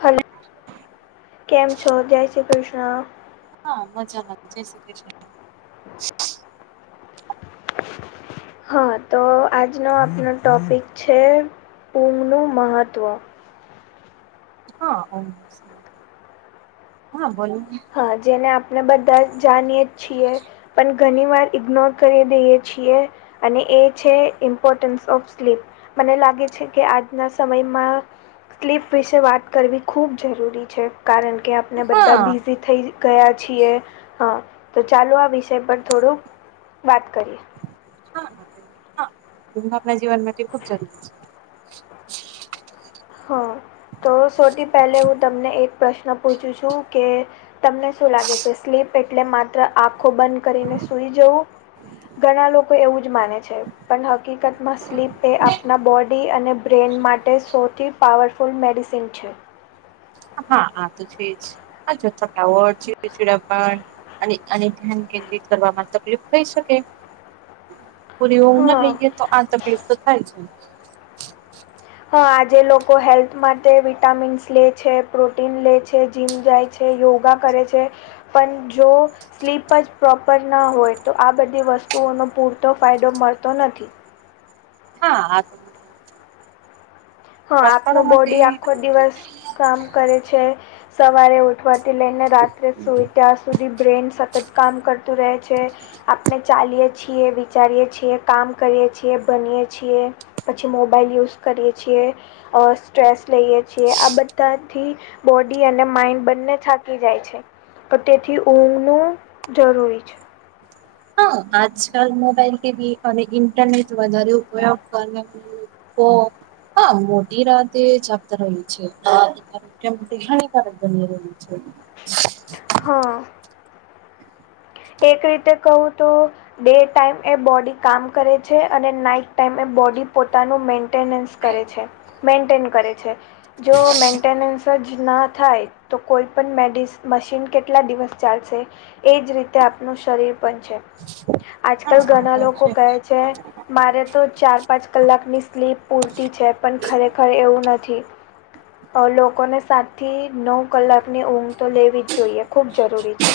Hello, કેમ છો? જય શ્રી કૃષ્ણ. હા મજામાં જય શ્રી કૃષ્ણ. હા તો આજનો આપનો ટૉપિક છે ઊઘનું મહત્ત્વ. હા, હોમ્સ હા બોલો. હા જેને આપણે બધા જ જાનીએ જ છીએ. પન ઘની વાર ઇગ્નોર કરી દઈએ છીએ. અને એ છે ઇમ્પોટન્સ ઓફ સ્લીપ. મને લાગે છે કે આજના સમયમાં. સ્લીપ વિશે વાત કરવી ખૂબ જરૂરી છે. કારણ કે આપને હા બધા હા બિઝી થઈ જ ગયા છીએ હા તો ચાલો આ વિષય પર થોડુંક વાત કરીએ. હા હા ઉઘ આપણા જીવન માટે ખુબ જરૂરી છે. હા, તો સોટી પહેલે હું તમને એક પ્રશ્ન પૂછું છું કે તમને શું લાગે છે સ્લીપ એટલે માત્ર આખો બંધ કરીને સુઈ જવું? ઘણા લોકો એવું જ માને છે. પણ હકીકતમાં સ્લીપ એ આપણા બોડી અને બ્રેન માટે શોત પાવરફુલ મેડિસિન છે. હા આ તો છે જ આજથાવડ ચીડ ચિડાપન અને અને ધ્યાન કેન્દ્રિત કરવામાં તકલીફ થઈ શકે. પૂરી ઊંઘ ન હા લઈએ તો આ તકલીફ તો થાય જ હ આજે લોકો હેલ્થ માટે વિટામિન્સ લે છે પ્રોટીન લે છે જીમ જાય છે યોગા કરે છે પન જો સ્લીપ જ પ્રોપર ન હોય તો આ બધી વસ્તુઓનો પૂરતો ફાયદો મળતો નથી. હા આ હા ડોક્ટરો આપનું માટે બોડી આખો દિવસ કામ કરે છે. સવારે ઉ ઉઠવાથી લઈને રાત્રે સુઈ ત્યાં સુધી બ્રેન સતત કામ કરતું રહે છે. આપને ચાલીએ છીએ વિચારીએે છીએ કામ કરીએ છીએ ભનીયએ છીએ પછી મોબાઈલ યુઝ કરીએ છીએ અ સ્ટ્રેસ લઈએ છીએ આ બધાથી બોડી અને માઈન્ડ બંને થાકી જાય છે. તો તેથી ઊંઘનું જરૂરી છે હા આજકાલ મોબાઈલ કે બી અને ઇન્ટરનેટ વધારે ઉપયોગ કરવા હા મોટી રાતે જ આપતા રહ્યું છે કેમ કે હાનિકારક બની રહ્યું છે હા એક રીતે કહું તો ડે ટાઈમ એ બોડી કામ કરે છે અને નાઈટ ટાઈમ એ બોડી પોતાનું મે મેન્ટેનન્સ કરે છે મેન્ટેન કરે છે જો મેન્ટનન્સ સર્જ ના થાય તો કોઈપ મેડિસ મશીન કેટલા દિવસ ચાલશે એ જ રીતે તે આપનું શરીર પણ છે હા આજકાલ ઘણા તો લોકો છે કહે છે મારે તો ચાર પાંચ કલાકની સ્લીપ પૂરતી છે પણ ખરેખર એવું નથી લોકોને સાતથી નવ કલાકની ઊંઘ તો લેવી જ જોઈએ ખૂબ જરૂરી છે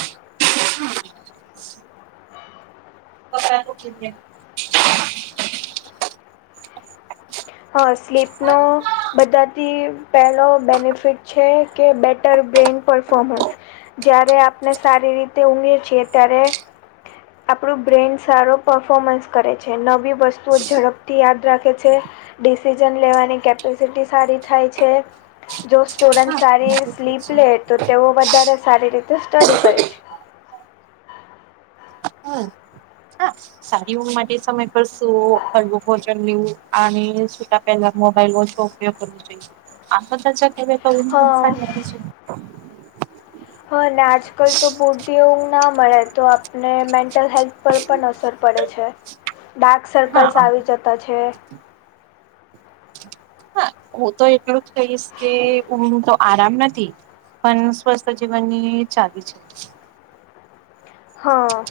પકડા [unintelligible] હા સ્લીપ નો બધાથી પહેલો બેનિફિટ છે કે બેટર બ્રેઇન પરફોમન્સ જયારે આપણે સારી રીતે ઉઘયે છીએ ત્યારે આપણું બ્રેન સારો પફોમન્સ કરે છે નવી વસ્તુઓ ઝડપથી યાદ રાખે છે ડિસિઝન લેવાની કેપેસિટી સારી થાય છે જો સ્ટુડન્ટ સારી ર સ્લીપ લે તો તેઓ વધારે સારી રીતે સ્ટડી કરે છે હમ હા સારી ઉંધ માટે સમય પર શું હળવું ભોજન લેવું અને સુતા પહેલા મોબાઈલ ઓછો ઉપયોગ કરવો જોઈ આ [unintelligible] તો ઉઘ હા સારી આવે છે હા ને આજકાલ તો બુદધિઓ ના મળે તો આપને મેન્ટલ હેલ્થ પર પણ અસર પડે પડે છે ડાર્ક સર્કલ્સ હા આવી જતા છે હા હું તો એટલું જ કહીશ કે ઉંધ તો આરામ નથી પણ સ્વસ્થ જીવનની ચાલી છે હ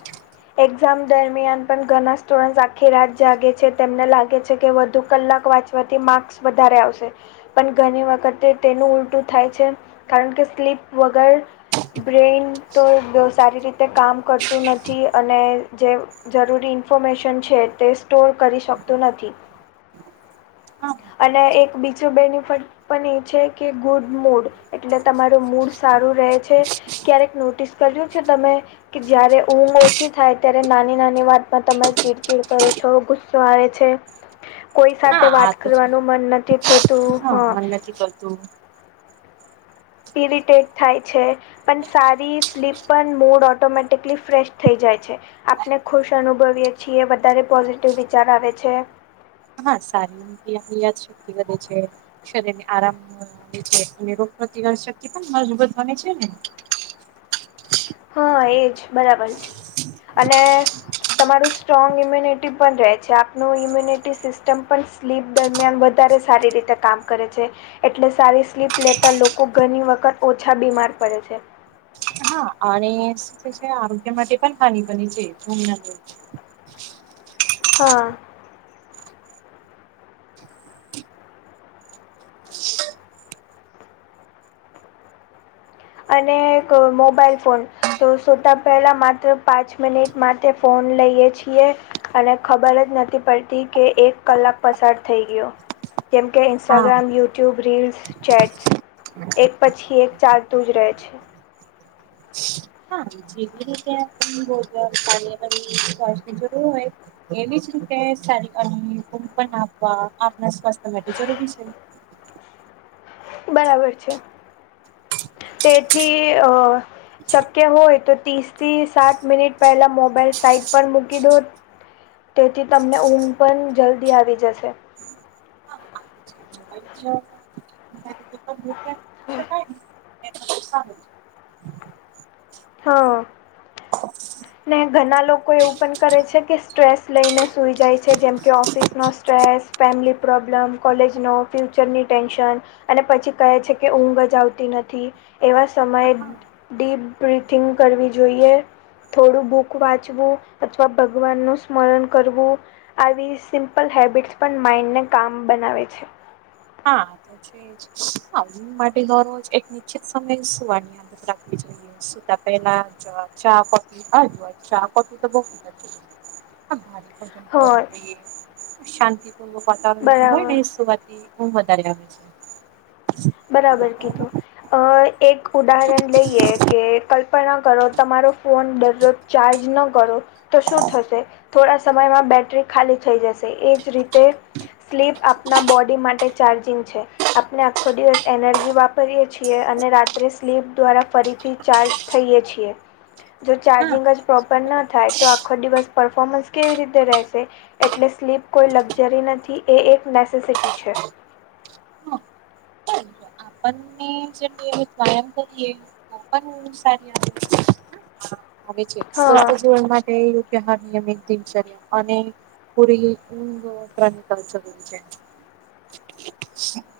એક્ઝામ દરમિયાન પણ ઘણા સ્ટુડન્ટસ આખી રાત જાગે છે તેમને લાગે છે કે વધુ કલાક વાંચ થવાથી માર્ક્સ વધારે આવશે પણ ઘણી વખતે તેનું ઉલટું થાય છે કારણ કે સ્લીપ વગર બ્રેન તો સારી રીતે કામ કરતું નથી અને જે જરૂરી ઇન્ફોર્મેશન છે, તે સ્ટોર કરી શકતું નથી. હા અને એક બીજું બેનિફટ પણ એ છે કે, ગુડ મૂડ એટલે તમારું મૂડ સારું રહે છે. ક્યારેક નોટિસ કર્યું છે તમે? કે જયારે ઊંઘ ઓછી થાય ત્યારે, નાની નાની વાતમાં તમે ચીડચીડ કરો છો. આવે છે, કોઈ સાથે હા વાત આ તો છે કરવાનું મન નથી થતું. હા, મન નથી કરતું. ઇરિટેટ થાય છે. પણ સારી સ્લીપ પણ, મૂડ ઓટોમેટિકલી ફ્રેશ થઈ જાય છે. આપને ખુશ અનુભવીએ છીએ, વધારે પોઝિટિવ વિચાર આવે છે. હા, સારી આપણી યાદ શક્તિ બધી છે. શરીર ને આરામ છે, અને રોગ પ્રતિક શક્તિ પણ મજબૂત બને છે ને. હા, એજ બરાબર છે અને તમારું સ્ટ્રોંગ ઇમ્યુનિટી પણ રહે છે, આપનું ઇમ્યુનિટી સિસ્ટમ પણ સ્લીપ દરમિયાન વધારે સારી રીતે કામ કરે છે. એટલે, સારી સ્લીપ લેતા લોકો ઘણી વખત ઓછા બીમાર પડે છે. હા અને છે, આરોગ્ય માટે પણ હાનિ બને છે. હા. અને એક મોબાઈલ ફોન. તો સોતા પહેલા માત્ર પાંચ મિનિટ માટે ફોન લઈએ છીએ. અને ખબર જ નથી પડતી કે, એક કલાક પસાર થઈ ગયો. જેમ કે, હા ઇન્સ્ટાગ્રામ, યુટ્યુબ, રીલ્સ, ચેટ્સ એક પછી એક ચાર જાય છે. હા, જેવી રીતે ભોજન કાર્યક્રમ જરૂર હોય. એવી જ રીતેારીપ [unintelligible] આપવા આપણા સ્વાસ્થ્ય માટે જરૂરી છે. બરાબર છે. તેથી અ શક્ય હોય તો, ત્રીસ થી સાત મિનિટ પહેલાં મોબાઈલ સાઈટ પર મૂકી દો. તેથી તમને ઊંઘ પણ જલ્દી આવી જશે. હા [unintelligible] હમ. [unintelligible] હા. ને ઘણા લોકો એવું પણ કરે છે કે, સ્ટ્રેસ લઈને સૂઈ જાય છે, જેમ કે ઓફિસનો સ્ટ્રેસ. ફેમલી પ્રોબ્લમ, કોલેજનો, ફ્યુચરની ટેન્શન. અને પછી કહે છે કે, ઊંઘ જ આવતી નથી એવા સમયે. ડીપ બ્રીિથિંગ કરવી જોઈએ. થોડું બુક વાંચવું અથવા ભગવાન નું સ્મરણ કરવું. આવી સિમ્પલ હેબિટ્સ પણ માઈન્ડને કામ બનાવે છે. એ માટે દરરોજ એક નિશ્ચિત સમય સુવા રાખવું જોઈએ, સૂતા પહેલા ચા પીવા હોય. ફી તો બ ભ ભજન હ કા ઉ શાંતિ [unintelligible] વાતાવરણ હોય બરાબર ને, સુવા થી ઊંધ વધારે આવે. છે. બરાબર કીધું, અ એક ઉદાહરણ લઈએ કે. કરો, તમારો ફોન દરરોજ ચાર્જ ન કરો તો શું થશે? થોડા સમયમાં બેટરી ખાલી થઈ જશે, એજ રીતે. સ્લીપ આપના બોડી માટે ચાર્જિંગ છે આપણે થોડી વાર એનર્જી વાપરીએ છીએ અને રાત્રે સ્લીપ દ્વારા ફરીથી ચાર્જ થઈએ છીએ. જો હા ચાર્જિંગ જ પ્રોપર ના થાય, તો આખો દિવસ પરફોમન્સ કેવી રીતે રહેશે? એટલે સ્લીપ કોઈ લક્ઝરી નથી એ એક નેસેસિટી છે. હા પણ [unintelligible] પાલન કરીયે ખુબજ સારી આદત છે આવે છે હા સ્વસ્થ જીવન માટે નિયમિત દિનચર્યા અને પુરી ઉંગ [unintelligible] કાવચ છે [inaudible]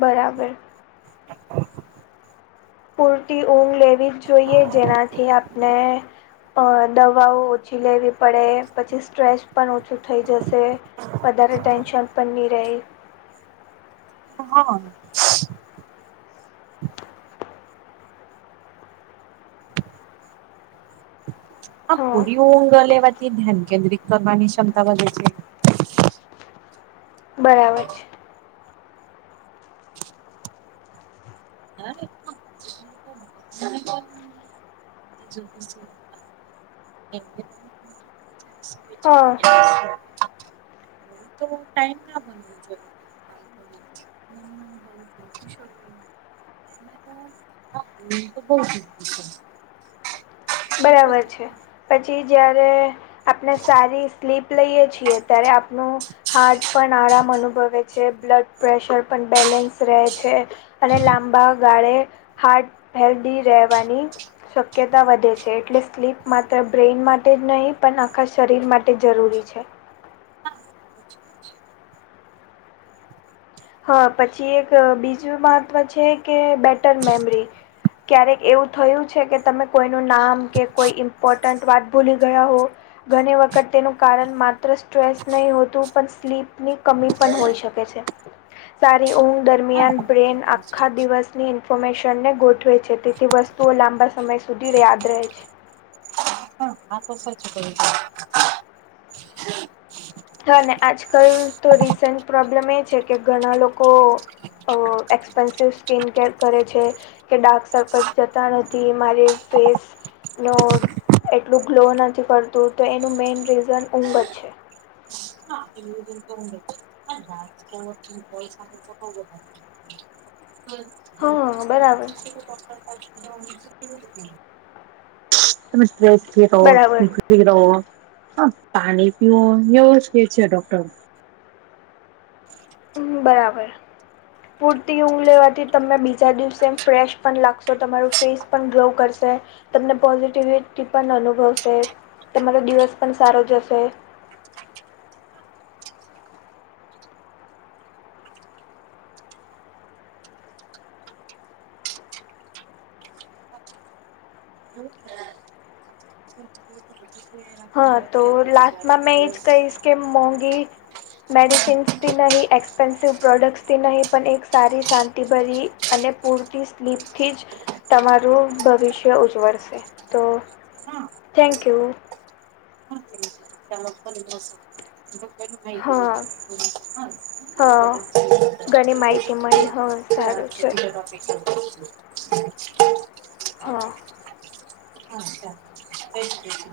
બરાબર પૂરતી ઊંઘ લેવી જ જોઈએ જેનાથી આપણે અ દવાઓ ઓછી લેવી પડે પછી સ્ટ્રેસ પણ ઓછું થઈ જશે વધારે ટેન્શન પણ નહીં રહે [unintelligible] હા પૂરી ઊંઘ લેવાથી ધ્યાન કેન્દ્રિત કરવાની ક્ષમતા વધે છે બરાબર છે [unintelligible] [inaudible] તો ટાઈમ હા ના [unintelligible] જોઈએ [inaudible] ઉંધ તો બો જરૂરી છે એ બરાબર તે છે પછી જયારે આપણે સારી સ્લીપ લઈએ છીએ ત્યારે આપણુ હાર્ટ પણ આરામ અનુભવે છે બ્લડ પ્રેશર પણ બેલેન્સ રહે છે અને લાંબા ગાળે હાર્ટ હેલ્ધી રહેવાની શક્યતા વધે છે છે એટલે સ્લીપ માત્ર બ્રેઇન માટે જ નહીં પણ આખા શરીર માટે જરૂરી છે [unintelligible] હા પછી એક બીજું મહત્વ છે કે બેટર મેમરી ક્યારેક એવું થયું છે કે તમે કોઈનું નામ કે કોઈ ઈમ્પોર્ટન્ટ વાત ભૂલી ગયા હો ઘણી વખત તેનું કારણ માત્ર સ્ટ્રેસ નહી હોતું પણ સ્લીપની કમી પણ હોઈ શકે છે સારી ઊંઘ હા દરમિયાન બરાબર બ્રેન કહ્યું છે. આખા દિવસ ની ઇન્ફોમેશન ને ગોઠવે છે તેથી વસ્તુઓ લાંબા સમય સુધી યાદ રહે છે આતો સાચું ક્યુ તમે હા આજકાલ તો રિસન્ટ પ્રોબ્લેમ એ છે કે ઘણા લોકો એકક્સપેન્સિિવ સ્કિન કેર કરે છે કે ડાર્ક સર્કલ જતા નથી મારી ફેસ નો એટલું ગ્લો નથી કરતું તો એનું મેઇન રીઝન ઊંઘ જ છે [unintelligible] તો હા બરાબર ડોક્ટર [inaudible] [unintelligible] બરાબર [unintelligible] પાણી પીવો એવું જ કે છે ડોક્ટર હમ્મ બરાબર પૂરતી ઊંઘ લેવાથી તમને બીજા દિવસે એમ ફ્રેશ પણ લાગશો તમારું ફેસ પણ ગ્લો કરશે તમને પોઝિટિવિટી પણ અનુભવશે તમારો દિવસ પણ સારો જશે હા તો લાસ્ટમાં મેં એ જ કહીશ કે મોંઘી મેડિસિન્સથી નહી એક્સપેન્સિવ પ્રોડક્ટ્સથી નહીં પણ એક સારી શાંતિભરી અને પૂરતી સ્લીપથી જ તમારું ભવિષ્ય ઉજવળશે, તો થેન્કયુ. હા [unintelligible] હા, ઘણી માહિતી મળી, હ સારું છે. [unintelligible] હ ડોક્ટર